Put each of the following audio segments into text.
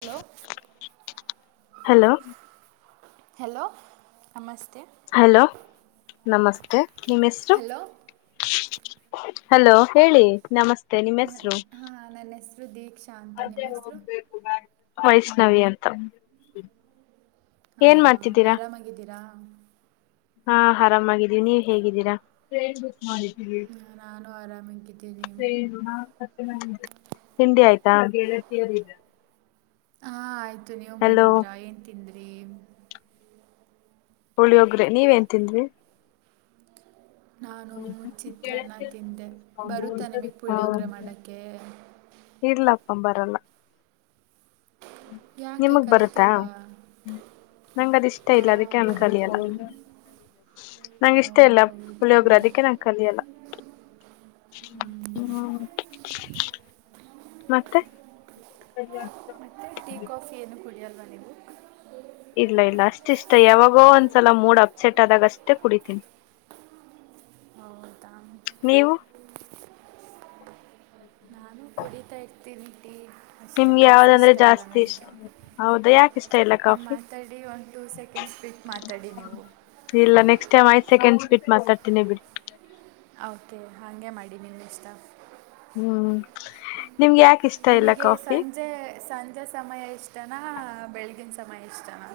Hello hello hello ನಮಸ್ತೆ. Hello ನಮಸ್ತೆ ನಿಮ್ಮ ಹೆಸರು. ಹಲೋ ಹಲೋ ಹೇಳಿ ನಮಸ್ತೆ. ನಿಮ್ಮ್ ನನ್ ಹೆಸರು ಹಾ ನನ್ನ ಹೆಸರು ದೀಕ್ಷಾ. ಅಂತ ನಿಮ್ಮ ಹೆಸರು ವೈಷ್ಣವಿ ಅಂತ. ಹ ಏನ್ ಮಾಡ್ತಿದ್ದೀರಾ ಆರಾಮಾಗಿದ್ದೀರಾ ಹಾ, ಹಾ ಆರಾಮಾಗಿದ್ದೀವಿ ನೀವ್ ಹೇಗಿದ್ದೀರಾ. ಮಾಡ ನಾನು ಆರಾಮಾಗಿದ್ದೀನಿ ಸ ಹತ್ತು ಮ. ತಿಂಡಿ ಆಯ್ತಾ ಹಾ ಆಯ್ತು ನೀವ್ ಹಲೋ ಮಾಡಿದ್ರ ಏನ್ ತಿಂದ್ರಿ. ಪುಳಿಯೊಗ್ರೆ ನೀವೇನ್ ತಿಂದ್ವಿ. ನಾನು ಚಿತ್ರಾನ್ನ ತಿಂದೆ ಬರುತ್ತಾ ನಿಮಗೆ ಪುಳಿಯೊೋಗರೆ ಮಾಡೋಕ್ಕೆ. ಇರ್ಲ್ಲಪ್ಪ ಬರಲ್ಲ. ಯಾಕೆ ನಿಮಗ್ ಬರುತ್ತಾ ಕಲ್ತಿಲ್ವಾ. ನಂಗ ಅದ ಇಷ್ಟ ಇಲ್ಲ ಹಾಂ ಅದಕ್ಕೆ ನಾನು ಬರುತ್ತೆ ಕಲಿಯಲ್ಲ. ನಿಮ್ಗೆ. ಆ, ನಂಗ ಇಷ್ಟ ಇಲ್ಲ ಹೌದಾ ಹುಳಿಯೋಗರು ಅದಕ್ಕೆ ನಂಗೆ ಕಲಿಯಲ್ಲ. ಹ್ಮ್ ಮತ್ತೆ. ಮತ್ತೆ ಟೀ ಕಾಫಿ ಏನ್ನು ಕುಡಿಯಲ್ ಇಲ್ಲ ಇಲ್ಲ ಅಷ್ಟ ಇಷ್ಟ ಯಾವಾಗೋ ಒಂದ್ಸಲ ಮೂಡ್ ಅಪ್ಸೆಟ್ ಆದಾಗ ಅಷ್ಟೆ ಕುಡಿತೀನಿ. [inaudible] ಹೌದಾ ನೀವು ನಾನು ಕುಡಿತಾ ಇರ್ತೀನಿ. ಟೀ ಅಷ್ಟೇ ನಿಮ್ಗೆ ಕಾಫಿ ಯಾವ್ದಂದ್ರೆ ಇಷ್ಟ ಇಲ್ಲ ಜಾಸ್ತಿ ಇಷ್ಟ ನನಗೆ ಹೌದಾ ಯಾಕ ಇಷ್ಟ ಇಲ್ಲ ಕಾಫಿ. ಟ್ವವಿಟ್ ಮಾತಾಡಿ ನೀವು. ಇಲ್ಲ ನೆಕ್ಸ್ಟ್ ಟೈಮ್ ಐದು ಸೆಕೆಂಡ್ ಸ್ ಬಿಟ್ ಮಾತಾಡ್ತೀನಿ ಬಿಟ್ಟ. ಓಕೆ ಹಾಗೇ ಮಾಡಿ ನೀವು ಇಷ್ಟ. ಹ್ಮ್. ನಿಮ್ಗೆ ಯಾಕ ಇಷ್ಟ ಇಲ್ಲ ನಿಮಗೆ ಕಾಫಿ ಸಂಜೆ ಸಂಜೆ ಸಮಯ ಇಷ್ಟನಾ. ಬೆಳಗಿನ ಸಮಯ ಇಷ್ಟನಾ.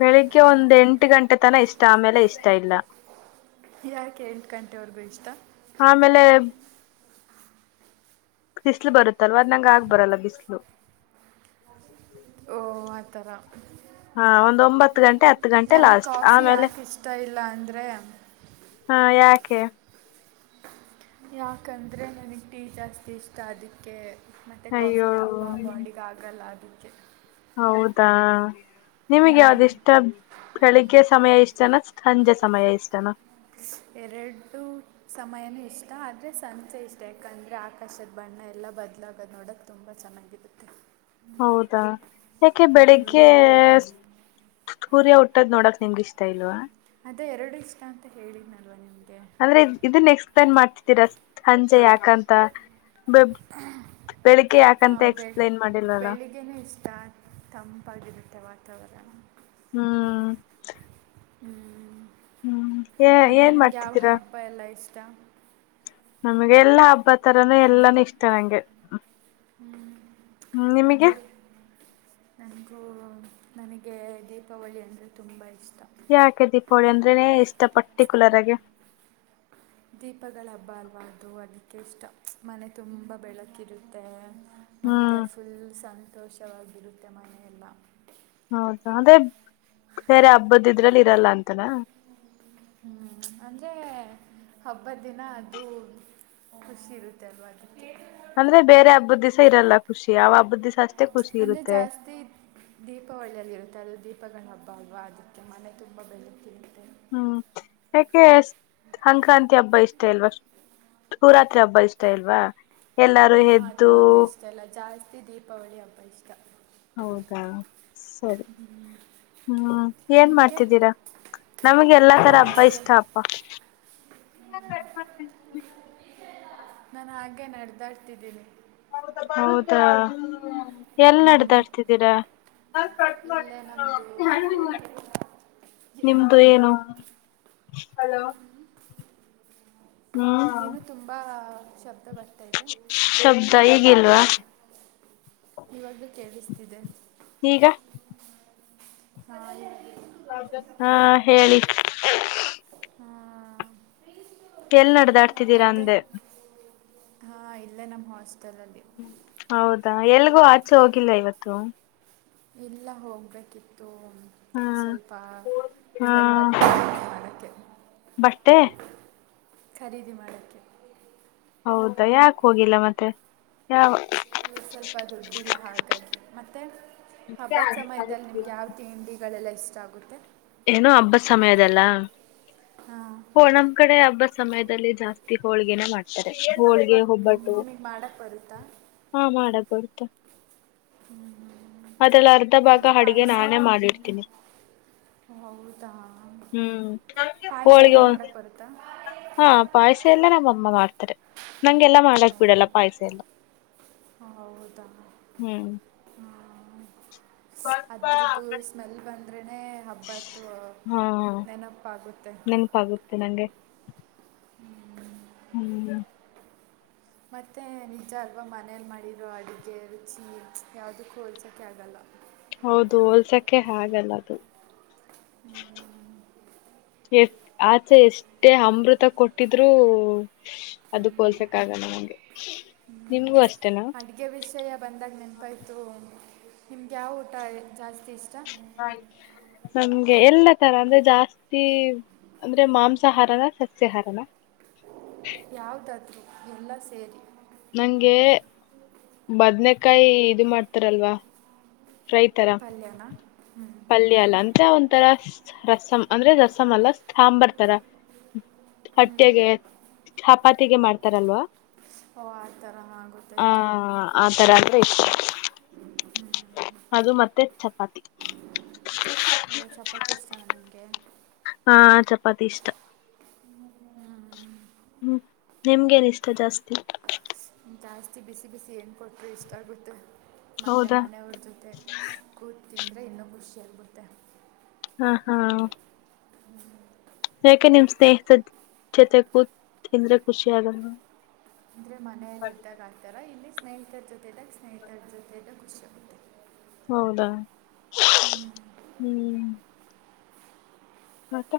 ಬೆಳಿಗ್ಗೆ ಒಂದ್ ಎಂಟು ಗಂಟೆತನ ಇಷ್ಟ ಆಮೇಲೆ ಇಷ್ಟ ಇಲ್ಲ ಯಾಕೆ ಎಂಟು ಗಂಟೆವರ್ಗೂ ಇಷ್ಟ. ಆಮೇಲೆ ಬಿಸ್ಲು ಬರುತ್ತಲ್ವ ನಂಗ ಆಗ್ ಬರಲ್ಲ ಬಿಸ್ಲು. ಓ ಆಥರ. ಹಾ ಒಂದ್ ಒಂಬತ್ತು ಗಂಟೆ ಹತ್ತು ಗಂಟೆ ಲಾಸ್ಟ್ ಕಾಫಿ ಆಮೇಲೆ. ಯಾಕೆ ಇಷ್ಟ ಇಲ್ಲ ಅಂದರೆ ಹಾ ಯಾಕೆ. ಯಾಕಂದರೆ ನನಗೆ ಟೀಚರ್ಸ್ ಇಷ್ಟ ಅದಕ್ಕೆ. ಮತ್ತೆ ಕಾಫಿ ಅಯ್ಯೋ ತುಂಬ ಬಾಡಿಗೆ ಆಗಲ್ಲ ಅದಕ್ಕೆ. ಹೌದಾ ನಿಮಗೆ ಹ್ಞೂ ಯಾವುದೇ ಇಷ್ಟ ಬೆಳಿಗ್ಗೆ ಸಮಯ ಇಷ್ಟ ಚೆನ ಸಂಜೆ ಸಮಯ ಇಷ್ಟನ. ಎರಡು ಸಮಯನೂ ಇಷ್ಟ ಆದ್ರೆ ಸಂಚೆ ಇಷ್ಟ ಯಾಕಂದ್ರೆ ಆಕಾಶದ ಬಣ ಹಣ ಎಲ್ಲ ಬದಲಾಗೋದು ನೋಡೋಕ್ಕೆ ತುಂಬ ಚೆನ್ನಾಗಿರುತ್ತೆ. ಹೌದಾ ಯಾಕೆ ಹ್ಞೂ ಬೆಳಿಗ್ಗೆ. ಸೂರ್ಯ ಹುಟ್ಟದ್ ನೋಡಕ್ ನಿಮ್ಗೆ ಇಷ್ಟ ಇಲ್ವಾ. ಅದೇ ಎರಡು ಇಷ್ಟ ಅಂತ ಹೇಳಿದ್ನಲ್ವ ನಿಮ್ದ. ಅಂದ್ರೆ ಇದನ್ ಎಕ್ಸ್ಪ್ಲೇನ್ ಮಾಡ್ತಿದ್ದೀರ ಸಂಜೆ ಯಾಕಂತ. ಬೆ ಬೆಳಿಗ್ಗೆ ಯಾಕಂತ ಹಾಂ ಎಕ್ಸ್ಪ್ಲೇನ್ ಮಾಡಿಲ್ವಲ್ಲ ತಂ ಪಗದಟ್ಟ ವಾತಾವರಣರಣ ಹ್ಮ್ ಹ್ಮ್. ಹ್ಮ್ ಏನ್ ಮಾಡ್ತಿದ್ದೀರಾ. ಹಬ್ಬ [inaudible] ನಮ್ಗೆ ಎಲ್ಲಾ ಹಬ್ಬ ತರನು ಎಲ್ಲಾನು ಇಷ್ಟ ನಂಗೆ. ಹ್ಮ್ ಹ್ಮ್ ನಿಮಗೆ ಮತ್ತೆ ನನ. ನನಗೆ ದೀಪಾವಳಿ ಅಂದರೆ ತುಂಬ ಇಷ್ಟ. ಯಾಕೆ ದೀಪಾವಳಿ ಅಂದ್ರೇನೆ ಇಷ್ಟ ಪರ್ಟಿಕ್ಯುಲರ್ ಆಗಿ. ದೀಪಗಳ ಹಬ್ಬ ಅಲ್ವಾ ಅದು ಅದಕ್ಕೆ ಇಷ್ಟ ಮನೆ ತುಂಬ ಬೆಳಕಿರುತ್ತೆ ಮತ್ತು ಹ್ಮ್ ಫುಲ್ ಸಂತೋಷವಾಗಿರುತ್ತೆ ಮನೆಯೆಲ್ಲ. ಹೌದಾ ಅಂದೆ ಬೇರೆ ಹಬ್ಬದ ಇದ್ರಲ್ಲಿ ಇರಲ್ಲ ಅಂತನಾ ಹಬ್ಬ ದಿನ ಅದು ಖುಷಿ ಇರುತ್ತೆ ಅಲ್ವದಕ್ಕೆ ಅಂದ್ರೆ ಬೇರೆ ಹಬ್ಬದ ದಿವಿಸ ಇರಲ್ಲ ಖುಷಿ ಅವ ಹಬ್ಬದ ದಸ ಅಂದ್ರೆ ಜಾಸ್ತಿ ದೀಪ ಒಳ್ಳಿಯಲ್ಲಿ ಇರುತ್ತೆ ಅದು ದೀಪಗಳ ಹಬ್ಬ ಭಾಗುವ ಅದಕ್ಕೆ ಮನೆ ತುಂಬ ಬೆಳುತ್ತಿರುತ್ತೆ ಹ್ಮ್ ಯಾಕೆ ಅಂಕ್ರಾಂತಿ ಹಬ್ಬ ಇಷ್ಟೇ ಅಲ್ವಾ ಹೂರಾತ್ರಿ ಹಬ್ಬ ಇಷ್ಟ ಇಲ್ವಾ ಎಲ್ಲಾರು ಹಾ ಹಾ ಅದ ಎದ್ದು ಯಾವ್ದು ಇಷ್ಟ ಅಲ್ಲ ಜಾಸ್ತಿ ದೀಪಾವಳಿ ಹಬ್ಬ ಇಷ್ಟ ಹೌದಾ ಸರಿ ಹ್ಮ್ ಏನ್ ನಿಮಗೆ ಮಾಡ್ತಿದ್ದೀರಾ ನಮ್ಗೆ ಎಲ್ಲಾ ತರ ಹಬ್ಬಾ ಹಾಗೆ ಇಷ್ಟ ಅಪ್ಪ ನಾನು ಹಾಗೆ ನಡೆದಾಡ್ತಿದ್ದೀನಿ ಹೌದಾ ಎಲ್ ನಡ್ದಾಡ್ತಿದ್ದೀರಾ ನಾ ಕಟ್ ಮಾಡ ಇಲ್ಲೇ ನಮ್ಮದು ನಿಮ್ದು ಏನುಲೋ ನೀನು ತುಂಬಾ ಶಬ್ದ ಬ ಶಬ್ದ ಈ ಗಲ್ವಾ ಇವಾಗ್ಲೂ ಕೇಳಿಸ್ತಿದೆ ಈಗ ಹಾ ಹಾ ಹೇಳಿ ಹಾಂ ಎಲ್ ನಡ್ದಾಡ್ತಿದ್ದೀರಾ ಅಂದೆ ಹಾ ಇಲ್ಲ ನಮ್ಮ್ ಹಾಸ್ಟೆಲ್ ಅಲ್ಲಿ ಹೌದಾ ಎಲ್ಗೂ ಆಚೆ ಹೋಗಿಲ್ಲ ಇವತ್ತು ಇಲ್ಲ ಹೋಗ್ಬೇಕಿತ್ತು ಅದು ಹ್ಮ್ ಸ್ವಲ್ಪ ಹಾ ಕರಿ ಬಟ್ಟೆ ಮಾಡಕ್ಕೆ ಬೆ ಖರೀದಿ ಮಾಡೋಕ್ಕೆ ಹೌದಾ ಯಾಕ ಹೋಗಿಲ್ಲ ಮತ್ತೆ ಯಾವ ಇ ಸ್ವಲ್ಪ ದುಡ್ಡಿಲ್ಲ ಹಾಗಾಗಿ ಮತ್ತೆ ಹಬ್ಬದ ಸಮಯದಲ್ಲಿ ನಿಮ್ಗೆ ಯಾವ ತಿಂಡಿಗಳೆಲ್ಲ ಇಷ್ಟ ಆಗುತ್ತೆ ಏನೋ ಹಬ್ಬ ಸಮಯದಲ್ಲ ಹಾಂ ನಮ್ಮ್ ಕಡೆ ಹಬ್ಬಸ್ ಸಮಯದಲ್ಲಿ ಜಾಸ್ತಿ ಹೋಳ್ಗೆನ ಮಾಡ್ತಾರೆ ಹೋಳ್ಗೆ ಒಬ್ಬಟ್ಟು ನಿಮಗೆ ಮಾಡೋಕ್ಕೆ ಬರುತ್ತಾ ಹಾ ಮಾಡಕ್ ಬರುತ ಅದರ ಅರ್ಧ ಭಾಗ ಮತ್ತು ಅಡಿಗೆ ಪಾಯಸ ನಾನೇ ಮಾಡಿಡ್ತೀನಿ ಹೌದಾ ಹ್ಮ್ ಪಾಯಸ ಹೋಳಿಗೆ ಎಲ್ಲ ಮಾಡೋಕ್ಕೆ ಬರುತ್ತಾ ಹಾ ಪಾಯಸ ಎಲ್ಲ ನಮ್ಮಮ್ಮ ವಾರ್ತೆರೆ ನಂಗೆಲ್ಲ ಮಾಡಲಾಕ್ ಓ ಬಿಡಲ್ಲ ಪಾಯ್ಸ ಎಲ್ಲ ಹೌದಾ ಹ್ಮ್ ಅದ್ರದ್ದ ಸ್ಮೆಲ್ ಬಂದ್ರೇನನೆ ಹಬ್ಬತ್ತುು ಹಾ ನೆನಪಾಗುತ್ತೆ ನಂಗೆ ಹ್ಮ್ ಹ್ಮ ಮತ್ತೆ ನಿಜ ಅಲ್ವಾ ಮನೇಲಿ ಮಾಡಿರೋ ಅಡುಗೆ ರುಚಿ ಯಾವುದಕ್ಕೂ ಹೋಲ್ಸೋಕೆ ಆಗಲ್ಲ ಹೌದು ಹೋಲ್ಸಕ್ಕೆ ಹಾಗಲ್ಲ ಅದು ಹ್ಮ್ ಎ ಆಚೆ ಎಷ್ಟೇ ಅಮೃತ ಕೊಟ್ಟಿದ್ರರು ಅದು ಹೊಲ್ಸಕ್ ಆಗಲ್ಲ ನಂಗೆ ಹ್ಮ್ ಅಡ್ಗೆ ವಿಷಯ ಬಂದಾಗ ನೆನ್ಪಾಯ್ತು ನಿಮ್ಗೆ ಯಾವ ಊಟ ಜಾಸ್ತಿ ಇಷ್ಟ. ಹೇ ಎಲ್ಲಾ ತರ ಅಂದ್ರೆ ಜಾಸ್ತಿ ಅಂದ್ರೆ ಮಾಂಸಹಾರನ ಸಸ್ಯಹಾರನ, ಯಾವ್ದಾದ್ರು ಎಲ್ಲ ಸೇರಿ, ಹೆಂಗೆ ಬದ್ನೆಕಾಯಿ ಇದು ಮಾಡ್ತಾರಲ್ವಾ. ಫ್ರೈತರ ಪಲ್ಯನಾ ಹ್ಞೂ ಪಲ್ಯ ಲಂಚ ಒ ರಸ ರಸಂ ಅಂದ್ರೆ ರಸಮಂ ಅಲ್ಲ ಸ್ಥಾಂಬರ್ ತರ. ಹೊಟ್ಟೆಗೆ ಚಪಾತಿಗೂ ಮಾಡ್ತಾರಲ್ವಾ. ಓ ಆತರನ ಆ ಗೊತ್ತಾಯ್ತು. ಆತರ ಅಂದ್ರೆ ಇಷ್ಟ ಅದು ಮತ್ತೆ ಚಪಾತಿ. ಓ ಚಪಾತಿ ಇಷ್ಟಾನ ನಿನಗೆ, ಹಾ ಚಪಾತಿ ಇಷ್ಟ. ಹ್ಮ್ ನಿಮಗೆ ನಿಷ್ಠ ಜಾಸ್ತಿ. ಜಾಸ್ತಿ ಬಿಸಿ ಬಿಸಿ ಏನು ಕೊಟ್ಟರು ಇಷ್ಟ ಆಗುತ್ತೆ. ಮತ್ತೆ ಹೌದಾ ಮನೆಯವ್ರ ಜೊತೆ ಕೂತ್ ತಿಂದರೆ ಇನ್ನೂ ಖುಷಿಯಾಗಬುತ್ತೆ. ಹ ಹ ಹ್ಮ್ [inaudible] ಯಾಕೆ ನಿಮ್ ಸ್ನೇಹಿತ ಜೊತೆ ಕೂತ್ಂದ್ರೆ ಖುಷಿ ಆಗಲ್ವಾ. ಅಂದ್ರೆ ಮನೆಯಲ್ಲಿ ಇದ್ದಾಗ ಆತರ ಇಲ್ಲಿ, ಸ್ನೇಹಿತರು ಜೊತೆಗ ಸ್ನೇಹಿತರ ಜೊತೆಗ ಖುಷಿಯಾಗುತ್ತೆ. ಹೌಧ ಹ್ಞೂ ಹ್ಮ್, ಮತ್ತೆ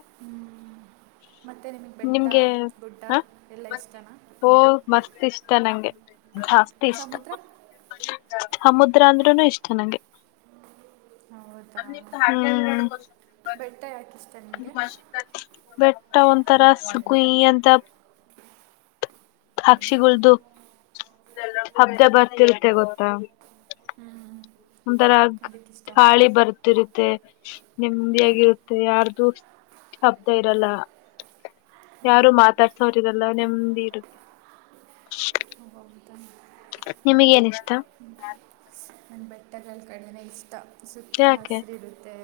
ಮತ್ತೆ ನಿಮಗೆ ಬೆಟ್ಟ ನಿಮ್ಗೆ ಗುಡ್ಡ ಹ ಎಲ್ಲ ಇಷ್ಟನಾ. ಓ ಮಸ್ತ್ ಇಷ್ಟ ನಂಗೆ ಜಾಸ್ತಿ ಇಷ್ಟ ಸಮುದ್ರ ಸಮುದ್ರ ಅಂದ್ರೂ ಇಷ್ಟ ನಂಗೆ. ಹೌದಾ ಬೆಟ್ಟ ಯಾಕೆ ಇಷ್ಟ ನಿಮಗೆ ಬೆಟ್ಟ ತರಾಸು ಕುಯ್ ಅಂತ ಸಾಕ್ಷಿ ಗುಳ್ದು ಹಬ್ದ ಬರ್ತೈತಿ ಗೊತ್ತಾ. ಹ್ಞೂ ಒಂಥರ ಅದಕ್ಕೆ ಇಷ್ಟನಾ ಗಾಳಿ ಬರ್ತಿರುತ್ತೆ ನೆಮ್ಮದಿಯಾಗಿರುತ್ತೆ ಯಾರ್ದು ಶಬ್ದ ಇರಲ್ಲ ಓ ಯಾರು ಮಾತಾಡ್ಸೋರಿರಲ್ಲ. ಎಲ್ಲ ನೆಮ್ಮದಿ ಇರುತ್ತೆ. ಹೌದಾ ನಿಮಗೇ ಏನಿಷ್ಟ ನನ್ನ ಬೆಟ್ಟಗಳ ಕಣಿವೆ ಇಷ್ಟ. ಸುತ್ತ ಯಾಕೆ ಹಸಿರಿರುತ್ತೆ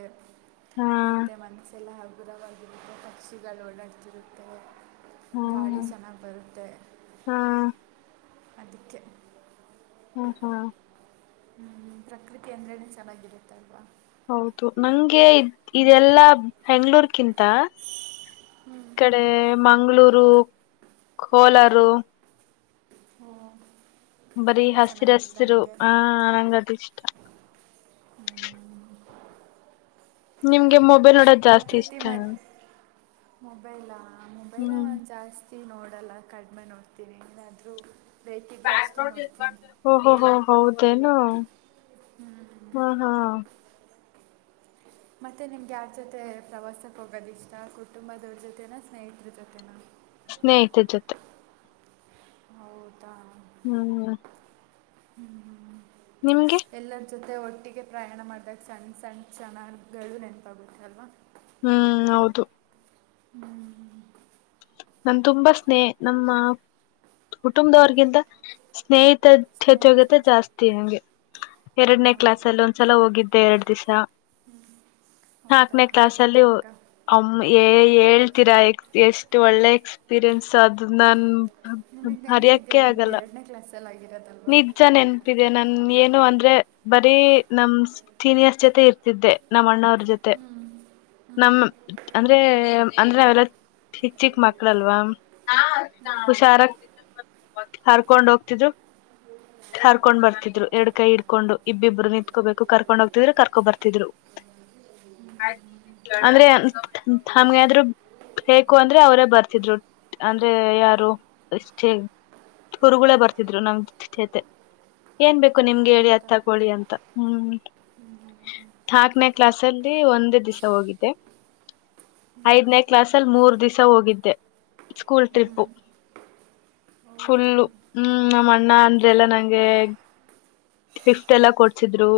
ಹಾ ಮತ್ತು ಮನಸೆಲ್ಲ ಉಗವಾಗಿರುತ್ತೆ ಪಕ್ಷಿಗಳು ಓಡಾಡ್ತಿರುತ್ತೆ. ಹಾ ಗಾಳಿ ಸೆನ್ನಾಗು ಬರುತ್ತೆ ಹಾ ಅದಕ್ಕೆ, ಹ್ಮ್ ಹ್ಮ ಹ್ಮ್ ಪ್ರಕೃತಿ ಅಂದ್ರೇನೆ ಚೆನ್ನಾಗಿ ಬಿಡುತ್ತೆ ಅಲ್ವಾ. ಹೌದು ನಂಗೆ ಇದೆಲ್ಲಾ ಬೆಂಗಳೂರುಕ್ಕಿಂತ. ಕಡೆ ಮಂಗಳೂರು ಕೋಲಾರು, ಹ್ಮ ಬರೀ ಹಸಿರ ಹಸಿರು ಆ ನಂಗ ಅದ ಇಷ್ಟ ನಿಮ್ಗೆ ಮೊಬೈಲ್ ನೋಡೋದು ಜಾಸ್ತಿ ಇಷ್ಟ ಮೊಬೈಲ್ ಹ್ಮ್ ಟಿ ನೋಡಲ್ಲ ಕಡಿಮೆ ನೋಡ್ತೀನಿ ಏನಾದ್ರೂ. ಪ್ಯಾಡು ಯೂಸ್ ಮಾಡ್ತಿರೋದು ಹೋಹೋ ಹೌದೇನು, ಹ್ಞೂ ಹಾ ಹಾ ಮತ್ತೆ ನಿಮ್ದು ಯಾರ ಜೊತೆ ಪ್ರವಾಸಕ್ಕೆ ಹೋಗೋದ ಇಷ್ಟ ಕುಟುಂಬದವ್ರ ಜೊತೆನಾ ಸ್ನೇಹಿತರ ಜೊತೆೇನಾ. ಸ್ನೇಹಿತರು ಜೊತೆ, ಹೌದಾ ಹ್ಮ್ ಹ್ಮ್ ನಿಮಗೆ ಎಲ್ಲರ ಜೊತೆ ಒಟ್ಟಿಗೆ ಪ್ರಯಾಣ ಮಾಡಿದಾಗ ಸಣ್ಣ ಸಣ್ಣ ಚೆನ್ನಾಗಿಗಳು ನೆನಪಾಗುತ್ತೆ ಅಲ್ವಾ ಹ್ಮ್ ಹೌದು ಹ್ಮ್ ಹ ನನ್ ತುಂಬಾ ಸ್ನೇಹ ನಮ್ಮ ಕುಟುಂಬದವರ್ಗಿಂತ ಸ್ನೇಹಿತ ಹೆಚ್ಚೋಗತೆ ಸ್ನೇಹಿತರು ಜಾಸ್ತಿ ನಂಗೆ ಎರಡನೇ ಕ್ಲಾಸ್ ಹಾಂ, ಅಲ್ಲಿ ಒಂದ್ಸಲ ಹೋಗಿದ್ದೆ ಎರಡ್ ದಿವಸ ಹ್ಞೂ, ಹೌದಾ ನಾಕನೇ ಕ್ಲಾಸ್ ಹೇಗಿತ್ತು ಅವಾಗ ಅಲ್ಲಿಮ್ಮ ಹೇಳ್ತೀರಾ ಎಷ್ಟ ಎಕ್ಸ್ಪೀರಿಯನ್ಸ್ ಅದು ನನ್ ನಿಮಗ್ ನೆನಪಿದೆದೆ ಹರಿಯಕ್ಕೆ ಇನ್ನು ಆಗಲ್ಲ ಎರಡನೇ ಕ್ಲಾಸ್ಲ್ಲಿ ಆತು ನಿಜ ನೆನ್ಪಿದೆ ನನ್ ಏನು ಅಂತ ಅಂದ್ರೆ ಬರೀ ನಮ್ ಸೀನಿಯಸ್ ಜೊತೆ ಇರ್ತಿದ್ದೆ ನಮ್ಮ್ ಅಣ್ಣವ್ರ ಜೊತೆ ನಮ್ಮ ಅಂದ್ರೆ ಅಂದ್ರೆ ನಾವೆಲ್ಲ ಚಿಕ್ ಚಿಕ್ ಮಕ್ಳಲ್ವಾ ಹುಷಾರ ಹರ್ಕೊಂಡ್ ಹೋಗ್ತಿದ್ರು ಹ್ಮ [unintelligible] ಕರ್ಕೊಂಡ್ ಬರ್ತಿದ್ರು ಎರಡ್ ಕೈ ಇಡ್ಕೊಂಡು ಇಬ್ಬಬ್ರು ನಿತ್ಕೋಬೇಕು ಕರ್ಕೊಂಡ್ ಹೋಗ್ತಿದ್ರು ಕರ್ಕೊ ಬರ್ತಿದ್ರು ಹೌ ಅಂದ್ರೆ ನಮ್ಗಾದ್ರು ಹೇಕು ಅಂದ್ರೆ ಅವರೇ ಬರ್ತಿದ್ರು ಅಂದ್ರೆ ಯಾರು ಎಷ್ಟೇಗ್ ಹುರುುಳೇ ಬರ್ತಿದ್ರು ನಮ್ ಜತೆ ಏನ್ ಬೇಕು ನಿಮ್ಗೆ ಹೇಳಿ ಅ ಹೌದಾ ತಗೊಳ್ಳಿ ಅಂತ ಹ್ಮ್ ಾಕ್ನೇ ಕ್ಲಸ್ ಅಲ್ಲಿ ಒಂದೇ ದಿವಸ ಹೋಗಿದ್ದೆ ಐದನೇ ಕ್ಲಾಸಲ್ಲಿ ಮೂರು ದಿವಸ ಹೋಗಿದ್ದೆ ಸ್ಕೂಲ್ ಹ್ಞೂ ಟ್ರಿಪ್ು ಫುಲ್ಲು ಹೌದಾ ಹ್ಮ ನ ಅಣ್ಣ ಅಂದ್ರೆಲ್ಲಾ ನಂಗೆ ಗಿಫ್ಟ್ ಎಲ್ಲ ಕೊಡ್ಸಿದ್ರು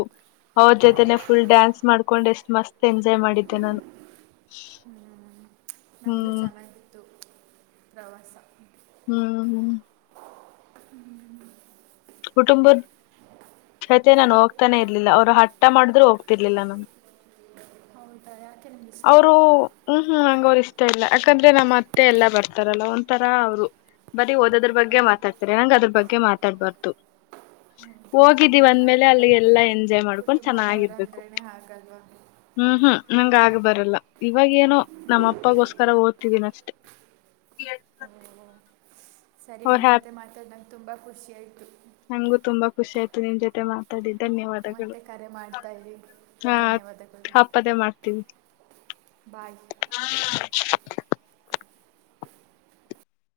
ಅವ್ರ ಜೊತೆನೆ ಫುಲ್ ಡ್ಯಾನ್ಸ್ ಮಾಡ್ಕೊಂಡು ಎಷ್ಟು ಮಸ್ತ್ ಎಂಜಾಯ್ ಮಾಡಿದ್ದೆ ನಾನು ಹ್ಮ್ ನಮ್ದು ಹ್ಮ್ ಚೆನ್ನಾಗಿತ್ತು ಪ್ರವಾಸ ಹ್ಮ್್ಮ ಕುಟುಂಬದ ಅಯತೆ ನಾನು ಹೋಗ್ತಾನೆ ಇರ್ಲಿಲ್ಲ ಅವ್ರು ಹಟ್ಟ ಮಾಡಿದ್ರರು ಹೋಗ್ತಿರ್ಲಿಲ್ಲ ನನ್ು ಹೌದಾ ಯಾಕೆ ನಿಮ್ಗೆ ಇಷ್ಟ ಅವರು ಇರಲಿಲ್ವಾ ಹ್ಮ್ ಹ್ಮ್ ಹಂಗವ್ರ ಇಷ್ಟ ಮೊತ್ತ ಇಲ್ಲ ಯಾಕಂದ್ರೆ ನಮ್ಮ ಅತ್ತೆ ಎಲ್ಲಾ ಬರ್ತಾರಲ್ಲ ಒಂಥರ ಅವ್ರು ಬರೀ ಓದೋದ್ರ ಬಗ್ಗೆ ಹಾಂ ಮಾತಾಡ್ತಾರೆ ನಂಗ ಅದ್ರ ಬಗ್ಗೆ ಮಾತಾಡ್ಬಾರ್ದು ಹೌದಾ ಬಿಡಿ ಹೋಗಿದ್ದೀವಿ ಏನು ಅಂದ್ಮೇಲೆ ಅಲ್ಲಿಗೆ ಮಾಡೋಕ್ಕಾಗಲ್ಲ ಎಲ್ಲಾ ಎಂಜಾಯ್ ಮಾಡ್ಕೊಂಡ್ ಕುಟುಂಬದವ್ರು ಚೆನ್ನಾಗಿರ್ಬೇಕು ಅಂದ್ರೇ ಹಾಗಲ್ವಾ ಹ್ಮ್ ಹ್ಮ್ ನಂಗ ಆಗ್ ಬರಲ್ಲ ಇವಾಗೇಏನೋ ನಮ್ಮ ಅಪ್ಪಗೋಸ್ಕರ ಓದ್ತಿದೀನ ಅಷ್ಟೆ ಹ ಸರಿ ಅವ್ರ ನಿನ್ನ ಹ್ಯಾಪ್ ಜೊತೆ ಮಾತಾಡ ನಂಗೆ ತುಂಬ ಖುಷಿ ಆಾಯ್ತು ನಂಗು ತುಂಬಾ ಖುಷಿಾಯ್ತು ನಿಮ್ ಜೊತೆ ಮಾತಾಡಿದಿ ಧನ್ಯವಾದಗಳು ಮತ್ತೆ ಕರೆ ಮಾಡ್ತಾಯಿರಿ ಹಾ ಧನ್ಯವಾದಗಳು ಹಪ್ಪದೇ ಮಾಡ್ತೀವಿ ಬಾಯ್ [unintelligible]